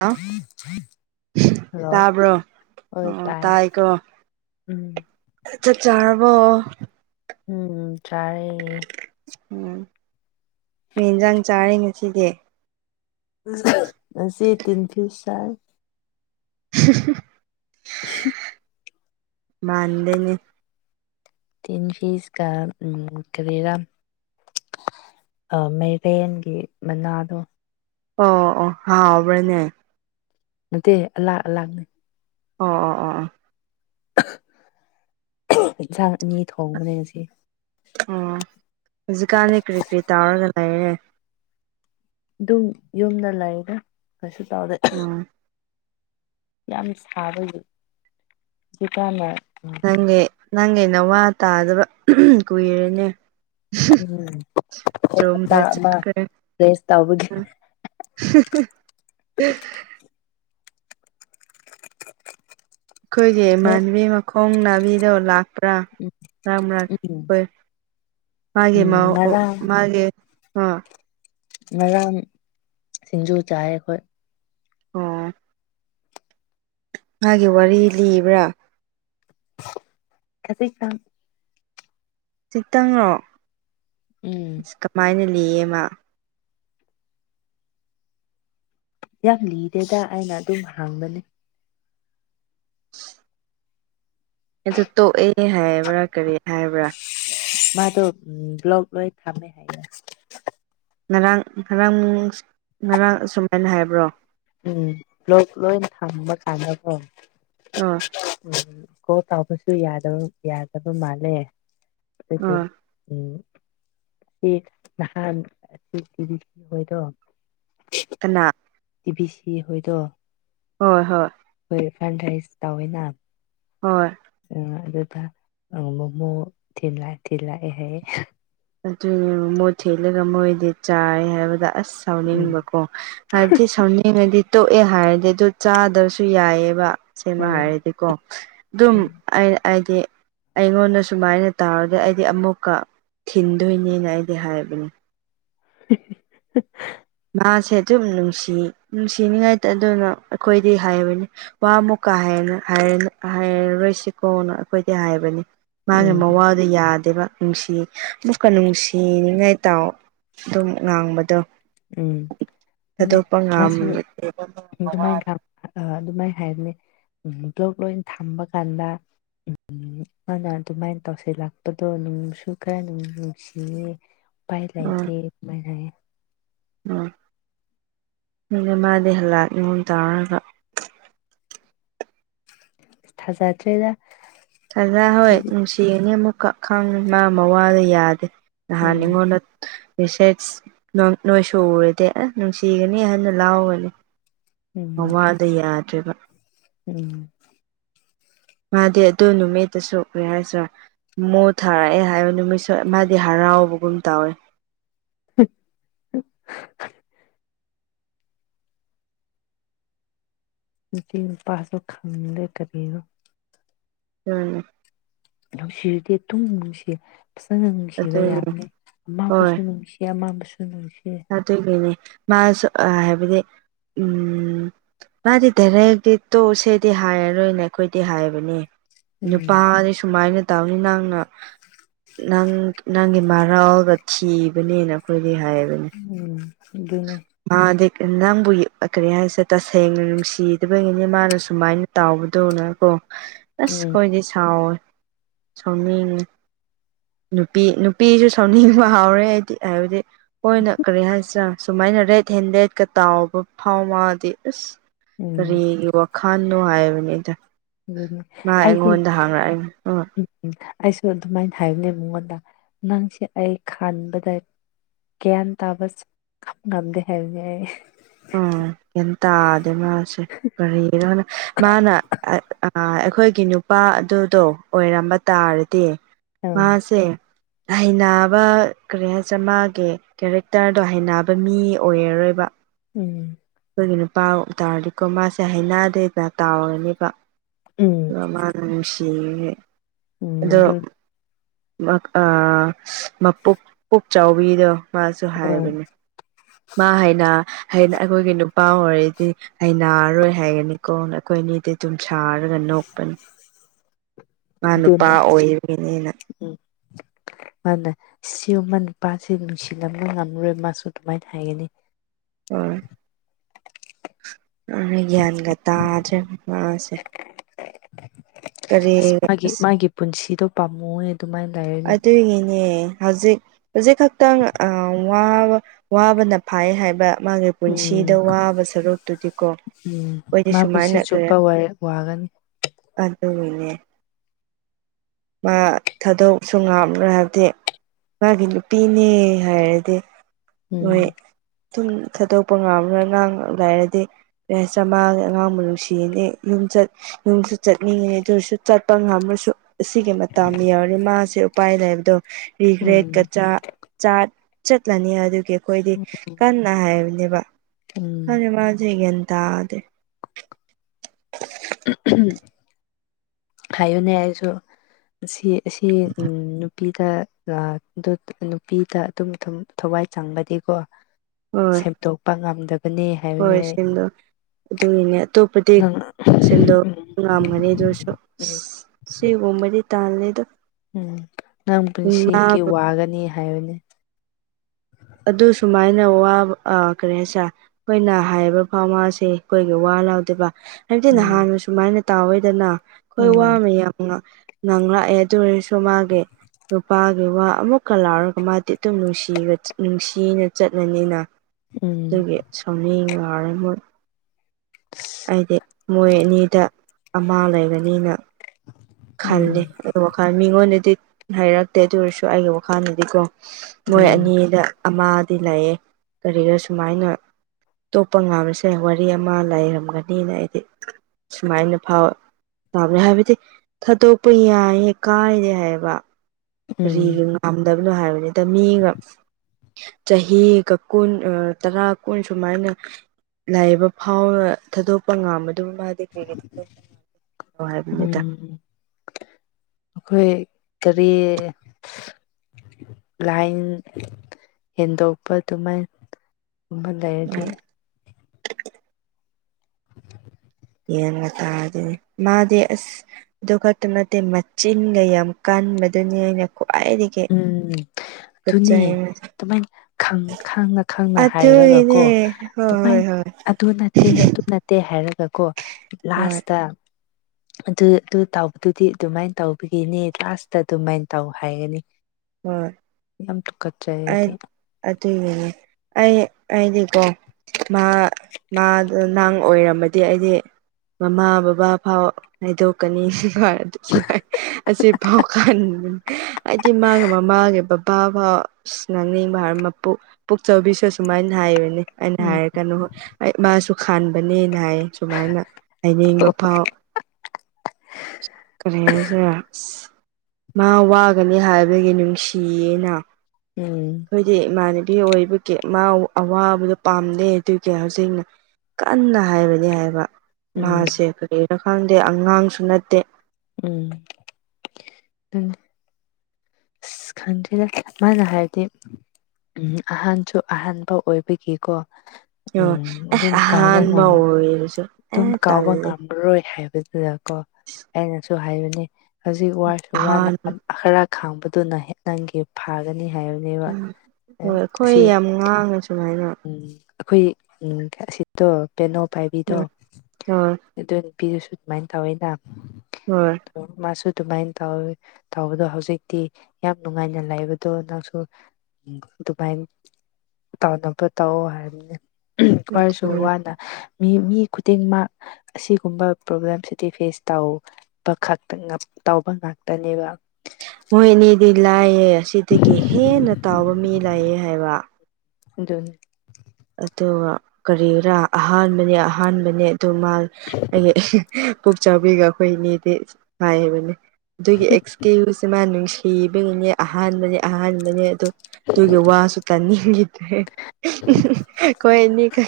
ꯑ ꯊ ꯊꯩꯠ ꯇꯥꯕ꯭ꯔꯣ ꯑꯣ ꯇꯥꯏ ꯇꯥꯏꯀꯣ ꯎꯝ ꯆꯠ ꯆꯥꯔꯕꯣ ꯎꯝ ꯆꯥꯔꯦ ꯎꯝ ꯌꯦꯟꯁꯥꯡ ꯆꯥꯔꯤ ꯉꯁꯤꯗꯤ ꯖꯦꯇꯤꯟ ꯐ꯭ꯌꯨꯁꯔ ꯍ ꯃꯥꯟꯗꯅꯦ ꯇꯤꯟ ꯐꯤꯤꯁ ꯀ ꯀꯦꯔꯥ ꯃꯔꯦꯟꯒꯤ ꯃꯅꯥꯗꯣ ꯑꯣ ꯑꯣ ꯍꯥꯎꯕꯅꯦ ꯅꯠꯇꯦ ꯑꯂꯥꯛ ꯑꯂꯥꯛꯅꯤ ꯑꯣ ꯑꯣ ꯑꯣ ꯑꯣ ꯏꯟꯁꯥꯡ ꯑꯅꯤ ꯊꯣꯡꯕꯅꯦ ꯉꯁꯤ ꯑꯣ ꯍꯧꯖꯤꯛꯀꯥꯟꯗꯤ ꯀꯔꯤ ꯀꯔꯤ ꯇꯧꯔꯒ ꯂꯩꯔꯦ ꯑꯗꯨꯝ ꯌꯨꯝꯗ ꯂꯩꯔꯦ ꯀꯩꯁꯨ ꯇꯥꯎꯗꯦ ꯎꯝ ꯌꯥꯝ ꯁꯥꯕꯁꯦ ꯍꯧꯀꯥꯟꯅ ꯅꯪꯒꯤ ꯅꯪꯒꯤꯩꯅꯋꯥ ꯇꯥꯗꯕ ꯀꯨꯏꯔꯦꯅꯦ ꯎꯝ ꯍꯞꯇꯥ ꯆꯣꯅ ꯑꯃ ꯆꯠꯀ꯭ꯔꯦ ꯔꯦꯁ ꯇꯧꯕꯒꯤ [unintelligible] ꯑꯩꯈꯣꯏꯒꯤ ꯎꯝ ꯏꯃꯥꯟꯕꯤ ꯃꯈꯣꯡ ꯅꯥꯕꯤꯗꯣ ꯂꯥꯛꯄ ꯃꯔꯥꯛ ꯃꯔꯥꯛ ꯎꯝ ꯑꯩꯈꯣꯏ ꯃꯥꯒꯤ ꯎꯝ ꯉꯔꯥꯡ ꯃꯥꯒꯤ ꯍꯥ ꯉꯔꯥꯡ ꯁꯤꯡꯖꯨ ꯆꯥꯏ ꯑꯩꯈꯣꯏ ꯑꯣ ꯃꯥꯒꯤ ꯋꯥꯔꯤ ꯂꯤꯕ꯭ꯔꯥ ꯀꯁ ꯀꯝ ꯆꯇꯪꯔꯣ ꯎꯝ ꯑ ꯀꯃꯥꯏꯅ ꯂꯤꯌꯦꯃ ꯌꯥꯝ ꯂꯤꯗꯦꯗ ꯑꯩꯅ ꯑꯗꯨꯝ ꯍꯥꯡꯕꯅꯦ ꯍ ꯑꯗ ꯇꯣꯛꯑꯦ ꯍꯥꯏꯕ꯭ꯔꯥ ꯀꯔꯤ ꯍꯥꯏꯕ꯭ꯔꯥ ꯃꯥꯥꯏ ꯇꯣ ꯎ ꯂꯣꯏ ꯊꯝꯦ ꯍꯥꯏꯅ ꯉꯔꯥꯡ ꯉꯔꯥꯡ ꯉꯔꯥꯡ ꯑꯁꯨꯃꯥꯏꯅ ꯍꯥꯏꯕ꯭ꯔꯣ ꯎꯝꯣꯛ ꯂꯣꯏ ꯊꯕ ꯀꯥꯟꯣ ꯑ ꯎꯝ ꯀꯣ ꯇꯥꯎꯕꯁꯨ ꯌꯥꯗꯕ ꯌꯥꯗꯕ ꯃꯥꯜꯂꯦ ꯑꯗꯨꯗꯤ ꯑꯣ ꯎꯝ ꯁꯤ ꯅꯍꯥꯟ ꯑꯁꯤ ꯀꯤꯕꯤ ꯑꯣꯏꯣꯏꯗꯣ ꯑꯅꯥ ꯇꯤꯚꯤ ꯁꯤ ꯍꯣꯏꯗꯣ ꯍꯣꯏ ꯍꯣꯏ ꯑꯩꯈꯣꯏ ꯐ꯭ꯔꯥꯟꯇꯥꯏꯁ ꯇꯧꯋꯦꯅ ꯍꯣꯏ ꯑꯗꯨꯗ ꯃꯣꯃꯣ ꯊꯤꯂꯑꯦ ꯊꯤꯂꯥꯛꯑꯦ ꯍꯥꯏꯌꯦ ꯑꯗꯨꯅꯦ ꯃ ꯃꯣꯠ ꯊꯦꯠꯂꯒ ꯃꯣꯏꯗꯤ ꯆꯥꯏ ꯍꯥꯏꯕꯗ ꯑꯁ ꯎꯝ ꯁꯥꯎꯅꯤꯡꯕꯀꯣ ꯍꯥꯏꯕꯗꯤ ꯁꯥꯎꯅꯤꯡꯉꯗꯤ ꯇꯣꯛꯑꯦ ꯍꯥꯏꯔꯗꯤ ꯑꯗꯨ ꯆꯥꯗ꯭ꯔꯁꯨ ꯌꯥꯏꯑꯕ ꯁꯤꯃ ꯎꯝ ꯍꯥꯏꯔꯗꯤꯀꯣ ꯑꯗꯨꯝ ꯎꯝ ꯍꯥꯏꯗꯤ ꯑꯩꯉꯣꯟꯗ ꯁꯨꯃꯥꯏꯅ ꯇꯧꯔꯗꯤ ꯑꯩꯗꯤ ꯑꯃꯨꯛꯀ ꯊꯤꯟꯗꯣꯏꯅꯦꯅ ꯑꯩꯗꯤ ꯍꯥꯏꯕꯅꯦ ꯎ ꯍ ꯃꯥꯁꯦ ꯑꯗꯨꯝ ꯅꯨꯡꯁꯤ ꯅꯨꯡꯁꯤꯅꯤꯉꯥꯏꯇ ꯑꯗꯨꯅ ꯑꯩꯈꯣꯏꯗꯤ ꯍꯥꯏꯕꯅꯤ ꯋꯥ ꯑꯃꯨꯛꯀꯥ ꯍꯥꯏꯔꯔꯣꯏꯁꯤꯀꯣꯅ ꯑꯩꯈꯣꯏꯗꯤ ꯍꯥꯏꯕꯅꯤ ꯃꯥꯒꯤ ꯃꯋꯥꯗꯣ ꯌꯥꯗꯦꯕ ꯅꯨꯡꯁꯤ ꯑꯃꯨꯛꯀ ꯅꯨꯡꯁꯤ ꯅꯤꯡꯉꯥꯏ ꯇꯥꯎꯑꯣ ꯑꯗꯨꯝ ꯉꯥꯡꯕꯗꯣ ꯎꯝ ꯃꯅꯦ ꯊꯥꯗꯣꯛꯄ ꯃꯥꯁꯨ ꯉꯝꯗꯦꯕ ꯃꯋꯥꯗꯣ ꯑꯗꯨꯃꯥꯏꯈꯥ ꯑ ꯑꯗꯨꯃꯥꯏꯅ ꯍꯥꯏꯕꯅꯤ ꯎ ꯞ ꯂꯣꯏ ꯊꯝꯕ ꯀꯥꯟꯗ ꯎꯝ ꯃꯥꯅ ꯑꯗꯨꯃꯥꯏꯅ ꯇꯧꯁꯤꯜꯂꯛꯄꯗꯣ ꯅꯨꯡꯁꯨ ꯈꯔ ꯅꯨꯡ ꯅꯨꯡꯁꯤꯌꯦ ꯄꯥꯏ ꯎꯝ ꯂꯥꯏꯇꯦ ꯃꯥꯏ ꯎꯝ ꯑꯗꯨ ꯃꯥꯗꯤ ꯍꯂꯥꯛ ꯅꯤꯉꯣꯝ ꯆꯥꯔꯒ ꯊ ꯆꯥ ꯗꯔꯦꯗ ꯁꯖꯥ ꯍꯣꯏ ꯅꯨꯡꯁꯤꯒꯅꯤ ꯑꯃꯨꯛꯀꯛ ꯈꯪꯉꯤ ꯃꯥ ꯃꯋꯥꯗ ꯌꯥꯗꯦ ꯅꯍꯥꯟ ꯎꯝ ꯑꯩꯉꯣꯟꯗ ꯦ ꯅꯣꯏ ꯁꯨꯔꯗꯤ ꯑ ꯅꯨꯡꯁꯤꯒꯅꯤ ꯍꯥꯏꯅ ꯂꯥꯎꯒꯅꯤ ꯑ ꯎꯝ ꯋꯥꯗ ꯌꯥꯗ꯭ꯔꯦꯕ ꯎꯝ ꯃꯥꯗꯤ ꯑꯗꯨ ꯅꯨꯃꯤꯠꯇ ꯁꯣꯛꯈ꯭ꯔꯦ ꯍꯥꯏꯁꯤꯔꯥ ꯃꯣ ꯊꯥꯔꯛꯑꯦ ꯍꯥꯏꯕ ꯅꯨꯃꯤꯠꯁꯨ ꯃꯥꯗꯤ ꯍꯔꯥꯎꯕꯒꯨꯝ ꯇꯧꯋꯦ [inaudible] ꯄꯥꯥꯁ ꯈꯪꯗꯦ ꯀꯔꯤꯅ ꯎꯝ ꯅꯨꯡꯁꯤꯔꯗꯤ ꯇꯨꯝ ꯅꯨꯡꯁꯤ ꯐꯖꯅ ꯅꯨꯡꯁꯤꯕ ꯑꯗꯨꯅꯤ ꯌꯥꯕꯅꯤ ꯑꯃꯕꯨꯁꯨ ꯅꯨꯡꯁꯤꯌꯦ ꯑꯃꯕꯨꯁꯨ ꯅꯨꯡꯁꯤꯌꯦ ꯑꯗꯨꯏꯒꯤꯅꯦ ꯃꯥꯁꯨ ꯍꯥꯏꯕꯗꯤ ꯎꯝ ꯃꯥꯗꯤ ꯗꯥꯏꯔꯦꯛꯇꯤ ꯇꯣꯛꯎꯁꯦꯗꯤ ꯍꯥꯏꯔꯔꯣꯏꯅ ꯑꯩꯈꯣꯏꯗꯤ ꯍꯥꯏꯕꯅꯦ ꯎꯝ ꯅꯨꯄꯥꯗꯤ ꯁꯨꯃꯥꯏꯅ ꯇꯧꯏ ꯅꯪꯅ ꯅꯪ ꯅꯪꯒꯤ ꯃꯔꯜꯗ ꯊꯤꯕꯅꯦꯅ ꯑꯩꯈꯣꯏꯗꯤ ꯍꯥꯏꯕꯅꯦ ꯎꯝ ꯑꯗꯨꯅ ꯃꯥꯗꯤ ꯅ ꯅꯪꯕꯨ ꯀꯔꯤ ꯍꯥꯏꯁꯦ ꯇꯁꯦꯡꯅ ꯅꯨꯡꯁꯤꯗꯕꯒꯤꯅꯤ ꯃꯥꯅ ꯁꯨꯃꯥꯏꯅ ꯇꯥꯎꯕꯗꯧꯅꯀꯣ ꯑꯁ ꯎꯝ ꯈꯣꯏꯗꯤ ꯁꯥꯎꯋꯦ ꯁꯥꯎꯅꯤꯡꯉꯦ ꯅꯨꯄꯤ ꯅꯨꯄꯤꯁꯨ ꯁꯥꯎꯅꯤꯡꯕ ꯍꯥꯎꯔꯦ ꯍꯥꯏꯗꯤ ꯍꯥꯏꯕꯗꯤ ꯍꯣꯏꯅ ꯀꯔꯤ ꯍꯥꯏꯁꯤꯔꯥ ꯁꯨꯃꯥꯏꯅ ꯔꯦꯠ ꯍꯦꯟꯗꯦꯗꯀ ꯇꯥꯎꯕ ꯐꯥꯎ ꯃꯥꯗꯤ ꯑꯁ ꯎꯝ ꯀꯔꯤꯒꯤ ꯋꯥ ꯈꯥꯟ ꯅꯨꯡꯉꯥꯏꯌꯦꯕꯅꯤꯗ ꯑꯩꯗꯤ ꯍꯣꯏ ꯑꯩꯁꯨ ꯑꯗꯨꯃꯥꯏꯅ ꯍꯥꯏꯕꯅꯦ ꯃꯉꯣꯟꯗ ꯅꯪꯁꯦ ꯑꯩ ꯈꯥꯟꯕꯗ ꯒ꯭ꯌꯥꯟ ꯇꯥꯕꯁ ꯉꯝꯗ ꯍꯥꯏ ꯌꯥ ꯎꯝ ꯀꯩ ꯇꯥꯗꯦ ꯃꯥꯁꯦ ꯀꯔꯤꯅꯣꯅ ꯃꯥꯅ ꯑꯩꯈꯣꯏꯒꯤ ꯅꯨ ꯅꯨꯄꯥ ꯑꯗꯨꯗꯣ ꯑꯣꯏꯔꯝꯕ ꯇꯥꯔꯗꯤ ꯑꯪ ꯃꯥꯁꯦ ꯍꯩꯅꯕ ꯀꯔꯤ ꯍꯥꯏꯁꯤꯔ ꯃꯥꯒꯤ ꯀꯦꯔꯦꯛꯇꯔꯗꯣ ꯍꯩꯅꯕ ꯃꯤ ꯑꯣꯏꯔꯔꯣꯏꯕ ꯎꯝ ꯑꯩꯈꯣꯏꯒꯤ ꯅꯨꯄꯥ ꯇꯥꯔꯗꯤꯀꯣ ꯃꯥꯁꯦ ꯍꯅꯗꯦꯗꯅ ꯇꯥꯎꯔꯅꯦꯕ ꯎꯝ ꯃꯥꯅ ꯅꯨꯡꯁꯤ ꯎꯝ ꯑꯗꯣ ꯑꯗꯨ ꯃ ꯑꯥ ꯃꯄꯨꯛ ꯄꯨꯛ ꯆꯥꯎꯕꯤꯗꯣ ꯃꯥꯁꯨ ꯑꯥ ꯍꯥꯏꯕꯅꯦ ꯃꯥ ꯍꯥꯏꯅ ꯍꯩꯅ ꯑꯩꯈꯣꯏꯒꯤ ꯅꯨꯄꯥ ꯑꯣꯏꯔꯗꯤ ꯍꯩꯅꯔꯔꯣꯏ ꯍꯥꯏꯒꯅꯤꯀꯣ ꯑꯩꯈꯣꯏ ꯑꯅꯤꯗꯤ ꯊꯨꯝꯁꯥꯔ ꯔꯒ ꯅꯣꯛꯄꯅꯤ ꯃꯥ ꯅꯨꯄꯥ ꯑꯗꯨꯅꯦ ꯑꯣꯏꯕꯒꯤꯅꯦꯅ ꯎꯝ [inaudible] ꯃꯥꯅ ꯁꯤ ꯃꯥ ꯅꯨꯄꯥꯁꯤ ꯅꯨꯡꯁꯤꯂꯝꯕ ꯉꯝꯃꯔꯣꯏ ꯃꯥꯁꯨ ꯑꯗꯨꯃꯥꯏꯅ ꯍꯥꯏꯒꯅꯤ ꯎꯝ ꯒ꯭ꯌꯥꯟꯒ ꯇꯥꯗ꯭ꯔꯦ ꯃꯥꯁꯦ ꯀꯔꯤ ꯑꯁ ꯃꯥꯒꯤ ꯑꯁ ꯃꯥꯒꯤ ꯄꯨꯟꯁꯤꯗꯣ ꯄꯥꯝꯃꯣꯏ ꯑꯗꯨꯃꯥꯏꯅ ꯂꯩꯔꯛ ꯑꯗꯨꯒꯤꯅꯦ ꯍꯧꯖꯤꯛ ꯍꯧꯖꯤꯛ ꯈꯛꯇꯪ ꯋꯥꯕꯅ ꯐꯥꯏ ꯍꯥꯏꯕ ꯃꯥꯒꯤ ꯄꯨꯟꯁꯤꯗ ꯎꯝ ꯋꯥꯕ ꯁꯔꯨꯛꯇꯨꯗꯤ ꯀꯣ ꯎꯝ ꯑꯩꯗꯤ ꯃꯥ ꯄꯨꯟꯁꯤ ꯁꯨꯃꯥꯏꯅ ꯅꯈ꯭ꯔꯦ ꯆꯨꯞꯄ ꯋꯥꯒꯅꯤ ꯑꯗꯨꯗꯨꯅꯦ ꯃꯥ ꯊꯥꯗꯣꯛꯁꯨ ꯉꯥꯛ ꯍꯥꯏꯕꯗꯤ ꯃꯥꯒꯤ ꯅꯨꯄꯤꯅꯦ ꯍꯥꯏꯔꯗꯤ ꯍꯣꯏ ꯎꯝ ꯗꯨꯝ ꯊꯥꯗꯣꯛꯄ ꯉꯝꯔꯣꯏ ꯉꯥꯡ ꯂꯥꯏꯔꯗꯤ ꯌꯥꯏꯁ ꯆꯝꯃꯥꯒ ꯑꯉꯥꯡ ꯃꯔꯅꯨꯡꯁꯤꯅꯦ ꯌꯨꯝꯆꯠ ꯌꯨꯝꯁꯨ ꯆꯠꯅꯤꯡꯉꯦ ꯑꯗꯨ ꯑꯣꯏꯔꯁꯨ ꯆꯠꯄ ꯉꯝꯔꯁꯨ ꯑꯁꯤꯒꯤ ꯃꯇꯥ ꯌꯧꯔꯤ ꯃꯥꯁꯦ ꯎꯄꯥꯏ ꯂꯩ ꯍꯥꯏꯕꯗꯣ ꯔꯤꯒ꯭ꯔꯦꯠꯀ ꯎꯝ ꯆꯥ ꯆꯥ ꯆꯠꯂꯅꯤ ꯑꯗꯨꯒꯤ ꯑꯩꯈꯣꯏꯗꯤ ꯀꯟꯅ ꯍꯥꯏꯕꯅꯦꯕ ꯎꯝ [inaudible] ꯃꯥꯁꯦ ꯒꯌ꯭ꯥꯟ ꯇꯥꯗꯦ ꯎꯝ ꯍꯥꯏꯌꯨꯅꯦ ꯑꯩꯁꯨ ꯑꯁꯤ ꯑꯁꯤ ꯅꯨꯄꯤꯗ ꯅꯨꯄꯤꯗ ꯑꯗꯨꯝ ꯊꯋꯥꯏ ꯆꯪꯕꯗꯤꯀꯣ ꯍꯣꯏ ꯇꯣꯛꯄ ꯉꯝꯗꯕꯅꯤ ꯍꯥꯏꯕꯅꯤ ꯍꯣꯏ ꯑꯩ ꯁꯦꯝꯗꯣ ꯑꯗꯨꯒꯤꯅꯦ ꯑꯇꯣꯞꯄꯗꯤ ꯅꯪ ꯁꯦꯝꯗꯣꯛ ꯎꯝ ꯉꯝꯒꯅꯤ ꯑꯗꯨ ꯑꯣꯏꯔꯁꯨ ꯎꯝ ꯁꯤ ꯨꯝꯕꯗꯤ ꯇꯥꯦꯗ ꯎꯝ ꯅꯪ ꯄꯨꯟꯁꯤ ꯀ ꯋꯥꯒꯅꯤ ꯍꯥꯏꯕꯅꯤ [unintelligible] ꯑꯗꯨ ꯁꯨꯃꯥꯏꯅ ꯋꯥꯕ ꯀꯔꯤꯁꯦ ꯑꯩꯈꯣꯏꯅ ꯍꯥꯏꯔꯤꯕ ꯐꯥꯃꯁꯦ ꯑꯩꯈꯣꯏꯒꯤ ꯋꯥ ꯂꯥꯎꯗꯕ ꯍꯥꯏꯕꯗꯤ ꯎꯝ ꯅꯍꯥꯟꯅ ꯁꯨꯃꯥꯏꯅ ꯇꯥꯎꯋꯦꯗꯅ ꯑꯩꯈꯣꯏ ꯋꯥ ꯎꯝ ꯑꯃ ꯌꯥꯝ ꯉꯥꯡꯪꯂꯛꯑꯦ ꯑꯗꯨ ꯑꯣꯏꯔꯁꯨ ꯁꯣ ꯃꯥꯒꯤ ꯅꯨꯄꯥꯒꯤ ꯋꯥ ꯑꯃꯨꯛꯀ ꯂꯥꯎꯔꯒ ꯃꯥꯗꯤ ꯑꯗꯨꯨꯝ ꯅꯨꯡꯁꯤꯒꯁꯤ ꯅꯨꯡꯁꯤꯅ ꯆꯠꯂꯅꯤꯅ ꯎꯝ ꯑꯗꯨꯒꯤ ꯁꯥꯎꯃꯦ ꯉꯥꯔ ꯃꯣꯏ ꯍꯥꯏꯗꯤ ꯃꯣꯏ ꯑꯅꯤꯗ ꯑꯃ ꯂꯩꯔꯅꯤꯅ [inaudible] ꯈꯜꯂꯦ ꯑꯩꯒꯤ ꯋꯥꯈꯜ ꯃꯤꯉꯣꯟꯗꯗꯤ ꯍꯥꯏꯔꯛꯇꯦ ꯑꯗꯨ ꯑꯣꯏꯔꯁꯨ ꯑꯩꯒꯤ ꯋꯥꯈꯜꯗꯗꯤ ꯀꯣ ꯎꯝ ꯃꯣꯏ ꯎꯝ ꯑꯅꯤꯗ ꯑꯃꯗꯤ ꯂꯩꯑ ꯀꯔꯤꯒ ꯁꯨꯃꯥꯏꯅ ꯑꯇꯣꯞꯄ ꯉꯃꯤꯁꯦ ꯋꯥꯔꯤ ꯑꯃ ꯂꯩꯔꯝꯒꯅꯤꯅ ꯑꯩꯗꯤ ꯁꯨꯃꯥꯏꯅ ꯐꯥꯎꯋ ꯇꯥꯕꯅꯦ ꯍꯥꯏꯕꯗꯤ ꯊꯥꯗꯣꯛꯄ ꯌꯥꯏꯌꯦ ꯀꯥꯏꯔꯦ ꯍꯥꯏꯕ ꯎꯝ ꯀꯔꯤꯒ ꯉꯥꯝꯗꯕꯅꯣ ꯍꯥꯏꯕꯅꯤꯗ ꯃꯤꯒ ꯆꯍꯤꯒ ꯀꯨꯟ ꯇꯔꯥ ꯀꯨꯟ ꯁꯨꯃꯥꯏꯅ ꯂꯥꯏꯏꯕ ꯐꯥꯎꯅ ꯊꯥꯗꯣꯛꯄ ꯉꯝꯝꯕꯗꯨ ꯃꯥꯗꯤ ꯀꯔꯤꯒꯤ ꯊꯥꯗꯣꯛꯄ ꯉꯝꯗꯦꯅꯣ ꯍꯥꯏꯕꯅꯤꯗ ꯎꯝ ꯑꯩꯈꯣꯏ ꯀꯔꯤ ꯂꯥꯏꯟ ꯍꯦꯟꯗꯣꯛꯄ ꯑꯗꯨꯃꯥꯏꯅ ꯝꯕꯗ ꯍꯥꯏꯗꯤ ꯑꯣ [inaudible] ꯌꯦꯟꯒ ꯇꯥꯔ ꯑꯗꯨꯅꯦ ꯃꯥꯗꯤ ꯑꯁ ꯑꯗꯨ ꯈꯛꯇ ꯅꯠꯇꯦ ꯃꯆꯤꯟꯒ ꯌꯥꯝ ꯀꯟꯕꯗꯨꯅꯤ ꯑꯩꯅ ꯈ꯭ꯋꯥꯏꯗꯒꯤ ꯎꯝ ꯑꯗꯨꯨꯅꯦ ꯇꯨꯀꯠꯆꯩ ꯑꯗꯨꯃꯥꯏꯅ ꯈꯪꯅ ꯈꯪꯅ ꯍꯥꯏꯔꯒ ꯑꯗꯨꯒꯤꯅꯦ ꯀꯣ ꯍꯣꯏ ꯍꯣꯏ ꯑꯗꯨꯃꯥꯏꯅ ꯍꯣꯏ ꯑꯗꯨ ꯅꯠꯇꯦ ꯑꯗꯨ ꯅꯠꯇꯦ ꯍꯥꯏꯔꯒꯀꯣ ꯍꯣꯏ ꯂꯥꯁꯇ ꯑꯗꯨ ꯑꯗꯨ ꯇꯧꯕꯗꯨꯗꯤ ꯑꯗꯨꯃꯥꯏꯅ ꯇꯧꯕꯒꯤꯅꯦ ꯀ꯭ꯂꯥꯁꯇ ꯑꯗꯨꯃꯥꯏꯅ ꯇꯧ ꯍꯥꯏꯒꯅꯤ ꯍꯝ ꯌꯥꯝ ꯇ ꯀꯗꯤ ꯑꯗꯨꯏꯒꯤꯅꯦ ꯑꯩ ꯑꯩꯗꯤꯀꯣ ꯃꯥ ꯃꯥꯗ ꯅꯪ ꯑꯣꯏꯔꯝꯃꯗꯤ ꯑꯩꯗꯤ ꯃꯃꯥ ꯕꯕꯥ ꯐꯥꯎ ꯍꯥꯏꯗꯣꯛꯀꯅꯤ ꯁꯃꯥꯏ ꯁꯨꯃꯥꯏꯅ ꯑꯁꯤ ꯐꯥꯎ ꯀ ꯍꯥꯏꯗꯤ ꯃꯥꯒ ꯃꯃꯥꯒ ꯕꯕꯥꯕꯥ ꯏꯁ ꯉꯥꯡꯅꯤꯡꯕꯔ ꯃꯄꯨ ꯄꯨꯛꯆꯧꯕꯤꯁꯨ ꯑꯨꯃꯥꯏꯅ ꯍꯥꯏꯕꯅꯤ ꯑꯩꯅ ꯎꯝ ꯍꯥꯏꯔꯛꯦ ꯀꯩꯅꯣ ꯑꯩ ꯃꯥꯁꯨ ꯈꯥꯟꯕꯅꯦꯅ ꯍꯥꯏ ꯁꯨꯃꯥꯏꯅ ꯍꯥꯏꯅꯤꯡꯕ ꯐꯥꯎ ꯀꯦꯁ ꯃꯥ ꯋꯥꯒꯅꯤ ꯍꯥꯏꯕꯒꯤ ꯅꯨꯡꯁꯤꯌꯦꯅ ꯎꯝ ꯑꯩꯈꯣꯏꯗꯤ ꯏꯃꯥꯟꯅꯕꯤ ꯑꯣꯏꯕꯒꯤ ꯃꯥ ꯑꯋꯥꯕꯗꯣ ꯄꯥꯝꯗꯩ ꯑꯗꯨꯒꯤ ꯍꯧꯖꯤꯛꯅ ꯀꯟꯅ ꯍꯥꯏꯕꯅꯤ ꯍꯥꯏꯕ ꯎꯝ ꯃꯥꯁꯦ ꯀꯔꯤꯔꯥ ꯈꯪꯗꯦ ꯑꯉꯥꯡꯁꯨ ꯅꯠꯇꯦ ꯎꯝ ꯎ ꯑꯁ ꯈꯪꯗ꯭ꯦꯗ ꯃꯥꯅ ꯍꯥꯏꯔꯗꯤ ꯎꯝ ꯑꯍꯟꯁꯨ ꯑꯍꯥꯟꯕ ꯑꯣꯏꯕꯒꯤꯀꯣ ꯑꯣ ꯎꯝ ꯑꯦ ꯑꯗꯨꯝ ꯀꯥꯎꯕ ꯑꯍꯥꯟꯕ ꯑꯣꯏꯔꯁꯨ ꯑꯗꯨꯝ ꯑꯦ ꯀꯥꯎꯕ ꯇꯜꯂꯦ ꯉꯝꯃꯔꯣꯏ ꯍꯥꯏꯕꯗꯨꯗ ꯀ ꯑꯩꯅꯁꯨ ꯍꯥꯏꯕꯅꯤ ꯍꯧꯖꯤꯛ ꯋꯥꯁꯨ ꯋꯥꯅ ꯑꯍꯥꯟꯕ ꯈꯔ ꯈꯥꯡꯕꯗꯨꯅ ꯍ ꯅꯪꯒꯤ ꯐꯥꯒꯅꯤ ꯍꯥꯏꯔ ꯕ ꯍꯣꯏ ꯑꯩꯈꯣꯏ ꯑꯁꯤ ꯌꯥꯝ ꯉꯥꯡꯉꯦ ꯁꯨꯃꯥꯏꯅ ꯎꯝ ꯑꯩꯈꯣꯏ ꯎ ꯑꯁꯤꯗꯣ ꯄꯕꯦꯅꯣ ꯄꯥꯏꯕꯤꯗꯣ ꯎꯝ ꯍꯣꯏ ꯑꯗꯨ ꯅꯨꯄꯤꯗꯨꯁꯨ ꯑꯗꯨꯃꯥꯏꯅ ꯇꯧꯋꯦꯅ ꯍꯣꯏ ꯃꯥꯁꯨ ꯑꯗꯨꯃꯥꯏꯅ ꯇꯧꯋꯤ ꯇꯧꯕꯗꯣ ꯍꯧꯖꯤꯛꯇꯤ ꯌꯥꯝ ꯅꯨꯡꯉꯥꯏꯅ ꯂꯩꯕꯗꯣ ꯅꯪꯁꯨ ꯑꯗꯨꯃꯥꯏꯅ ꯇꯧꯅꯕ ꯇꯧ ꯍꯥꯏꯕꯅꯦ ꯈꯔꯁꯨ ꯎꯝ ꯋꯥꯅ ꯃꯤ ꯃꯤ ꯈꯨꯗꯤꯡꯃꯛ ꯑꯁꯤꯒꯨꯝꯕ ꯄ꯭ꯔꯣꯕ꯭ꯂꯦꯝꯁꯤꯗꯤ ꯐꯦꯁ ꯇꯧꯕ ꯇꯧꯕ ꯉꯥꯛꯇꯅꯦꯕ ꯃꯣꯏ ꯑꯅꯤꯗꯤ ꯂꯥꯏꯑꯦ ꯑꯁꯤꯗꯒꯤ ꯍꯦꯟꯅ ꯇꯥꯎꯕ ꯃꯤ ꯂꯥꯏꯑ ꯍꯥꯏꯕ ꯑꯗꯨꯅꯤ ꯑꯗꯨꯒ ꯀꯔꯤꯔꯥ ꯑꯍꯥꯟꯕꯅꯦ ꯑꯍꯥꯟꯕꯅꯦ ꯑꯗꯨ ꯃꯥ ꯑꯩ ꯄꯨꯛ ꯆ ꯆꯥꯎꯕꯤꯒ ꯑꯩꯈꯣꯏ ꯏꯅꯤꯗꯤ ꯍꯥꯏꯥꯏꯕꯅꯦ ꯑꯗꯨꯒꯤ ꯑꯦꯛꯁꯀ꯭ꯌꯨꯁꯁꯦ ꯃꯥ ꯁꯤ ꯊꯤꯕꯅꯤꯅꯦ ꯑꯍꯥꯟꯕꯅꯦ ꯑꯍꯥꯟꯕꯅꯦ ꯑꯗꯨ ꯑꯗꯨꯒꯤ ꯋꯥꯁꯨ ꯇꯥꯅꯤꯡꯈꯤꯗ꯭ꯔꯦ ꯀꯣꯏ ꯅ ꯀꯥꯏ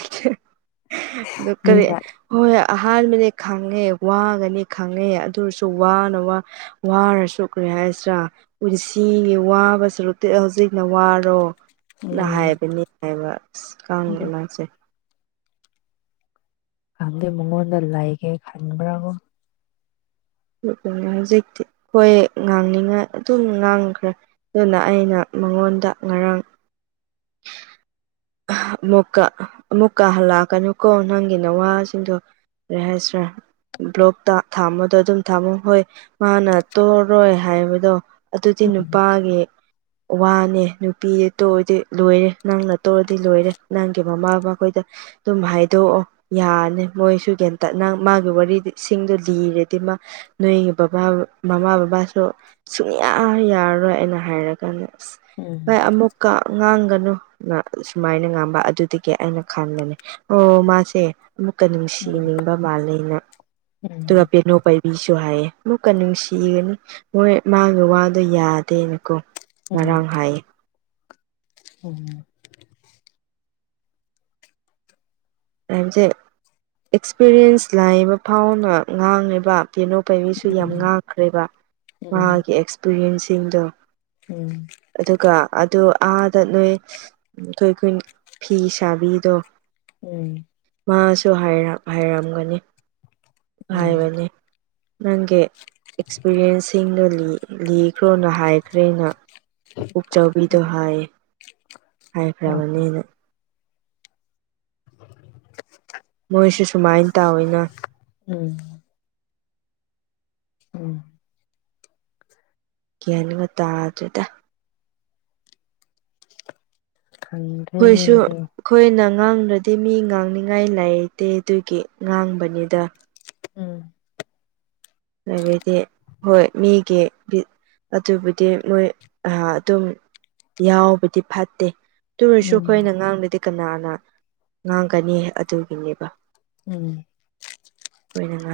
ꯅꯨꯔꯤ ꯍꯣꯏ ꯃꯤꯅ ꯍꯣꯏ ꯑꯍꯥꯟꯕꯗꯤ ꯈꯪꯉꯦ ꯋꯥꯒꯅꯤ ꯈꯪꯉꯦ ꯑꯗꯨꯔꯁꯨ ꯋꯥꯅ ꯋꯥ ꯋꯥꯔ ꯁꯣꯛꯈ꯭ꯔꯦ ꯍꯥꯏꯁꯤꯔꯥ ꯄꯨꯟꯁꯤꯒꯤ ꯋꯥꯕꯕꯁꯤꯔꯨꯇꯤ ꯍꯧꯖꯤꯛꯅ ꯋꯥꯔꯣ ꯅ ꯎꯝ ꯍꯥꯏꯕꯅꯤ ꯍꯥꯏꯕ ꯑꯁ ꯀꯥꯡꯦ ꯑꯗꯨ ꯃꯥꯁꯦ ꯈꯪꯗꯦ ꯃꯉꯣꯟꯗ ꯂꯩꯒꯦ ꯈꯟꯕ꯭ꯔꯥꯕ ꯍꯧꯖꯤꯛꯇꯤ ꯍꯈꯣꯏ ꯉꯥꯡꯅꯤꯡꯉꯥꯏ ꯑꯗꯨꯝ ꯉꯥꯡꯈ꯭ꯔꯦ ꯑꯗꯨꯅ ꯑꯩꯅ ꯃꯉꯣꯟꯗ ꯉꯔꯥꯡ ꯑꯃꯨꯛꯀ ꯑꯃꯨꯛꯀ ꯍꯜꯂꯛꯀꯅꯨꯀꯣ ꯅꯪꯒꯤ ꯅꯋꯥꯁꯤꯡꯗꯣ ꯔꯦꯍꯥꯏ ꯁꯔ ꯕ꯭ꯂꯣꯛꯇ ꯊꯥꯝꯕꯗꯣ ꯑꯗꯨꯝ ꯊꯥꯝꯃꯣ ꯍꯣꯏ ꯃꯥꯅ ꯇꯧꯔꯣꯏ ꯍꯥꯏꯕꯗꯣ ꯑꯗꯨꯗꯤ ꯎꯝ ꯅꯨꯄꯥꯒꯤ ꯋꯥꯅꯦ ꯅꯨꯄꯤꯗꯨ ꯇꯣꯗꯤ ꯂꯣꯏꯔꯦ ꯅꯪꯅ ꯐ ꯇꯧꯔꯗꯤ ꯂꯣꯏꯔꯦ ꯅꯪꯒꯤ ꯃꯃꯥꯕꯕꯥꯈꯣꯏꯗ ꯑꯗꯨꯝ ꯍꯥꯏꯗꯣꯛꯑꯣ ꯌꯥꯔꯅꯤ ꯃꯣꯏꯁꯨꯒꯦꯟ ꯇꯠꯅ ꯃꯥꯒꯤ ꯋꯥꯔꯤꯁꯤꯡꯗꯣ ꯂꯤꯔꯗꯤ ꯃꯥ ꯅꯣꯏꯒꯤ ꯕꯕꯥ ꯃꯃꯥ ꯕꯕꯥꯁꯨ ꯁꯨꯡꯌꯥ ꯌꯥꯔꯔꯣꯏ ꯍꯥꯏꯅ ꯍꯥꯏꯔꯒꯅꯦ ꯑꯁ ꯎꯝ ꯚꯥꯏ ꯑꯃꯨꯛꯀ ꯉꯥꯡꯒꯅꯨ ꯁꯨꯃꯥꯏꯅ ꯉꯥꯡꯝꯕ ꯑꯗꯨꯗꯒꯤ ꯑꯩꯅ ꯈꯟꯕꯅꯦ ꯑꯣ ꯃꯥꯁꯦ ꯑꯃꯨꯛꯀ ꯎꯝ ꯅꯨꯡꯁꯤꯅꯤꯡꯕ ꯃꯥꯂꯦꯩꯅ ꯑꯗꯨꯒ ꯎꯝ ꯄꯦꯅꯨꯄꯩ ꯕꯤꯁꯨ ꯍꯥꯏꯌꯦ ꯃꯀ ꯅꯨꯡꯁꯤꯒꯅꯤ ꯃꯣꯏ ꯃꯥꯒꯤ ꯋꯥꯗꯣ ꯌꯥꯗꯦꯅꯀꯣ ꯎꯝ ꯉꯔꯥꯡ ꯍꯥꯏꯌꯦ ꯎꯝ ꯍꯥꯏꯕꯁꯦ ꯑꯦꯛꯁꯄꯤꯔꯤꯌꯦꯟꯁ ꯂꯥꯛꯏꯕ ꯐꯥꯎꯅ ꯉꯥꯡꯉꯤꯕ ꯇꯦꯅꯣ ꯄꯥꯏꯕꯤꯁꯨ ꯌꯥꯝ ꯎꯝ ꯉꯥꯛꯈ꯭ꯔꯦꯕ ꯎꯝ ꯃꯥꯒꯤ ꯑꯦꯛꯁꯄꯤꯔꯤꯟꯁꯁꯤꯡꯗꯣ ꯎꯝ ꯑꯗꯨꯒ ꯑꯗꯨ ꯑꯥꯗ ꯅꯣꯏ ꯑꯩꯈꯣꯏ ꯑꯩꯈꯣꯏ ꯐꯤ ꯁꯥꯕꯤꯗꯣ ꯎꯝ ꯃꯥꯁꯨ ꯍꯥꯏꯔꯝꯒꯅꯤ ꯍꯥꯏꯕꯅꯤ ꯅꯪꯒꯤ ꯑꯦꯛꯁꯄꯤꯔꯤꯌꯦꯟꯁꯁꯤꯡꯗꯣ ꯂꯤꯈ꯭ꯔꯣꯅ ꯍꯥꯏꯈ꯭ꯔꯦꯅ ꯄꯨ ꯄꯨꯛꯆꯕꯤꯗꯣ ꯍꯥꯏ ꯎꯝ ꯍꯥꯏꯈ꯭ꯔꯕꯅꯤꯅ [unintelligible] ꯃꯣꯏꯁꯨ ꯁꯨꯃꯥꯏꯅ ꯇꯧꯋꯤꯅ ꯎꯝ ꯎꯝ ꯭ꯌꯥꯟꯕ ꯇꯥꯗ꯭ꯔꯗ ꯑꯩꯈꯣꯏꯁꯨ ꯍꯗꯔꯤ ꯑꯩꯈꯣꯏꯅ ꯉꯥꯡꯅ꯭ꯔꯗꯤ ꯃꯤ ꯉꯥꯡꯅꯤꯡꯉꯥꯏ ꯂꯩꯇꯦ ꯑꯗꯨꯒꯤ ꯉꯥꯡꯕꯅꯤꯗ ꯎꯝ [unintelligible] ꯍꯣꯏ ꯃꯤꯒꯤ ꯑꯗꯨꯕꯨꯗꯤ ꯃꯣꯏ ꯑꯥ ꯑꯗꯨꯝ ꯌꯥꯎꯕꯗꯤ ꯐꯠꯇꯦ ꯇꯨꯑꯣꯏꯔꯁꯨ ꯑꯩꯈꯣꯏꯅ ꯎꯝ ꯉꯥꯡꯗꯗꯤ ꯀꯅꯥꯅ ꯉꯥꯡꯒꯅꯤ ꯑꯗꯨꯒꯤꯅꯦꯕ ꯎꯝ [inaudible]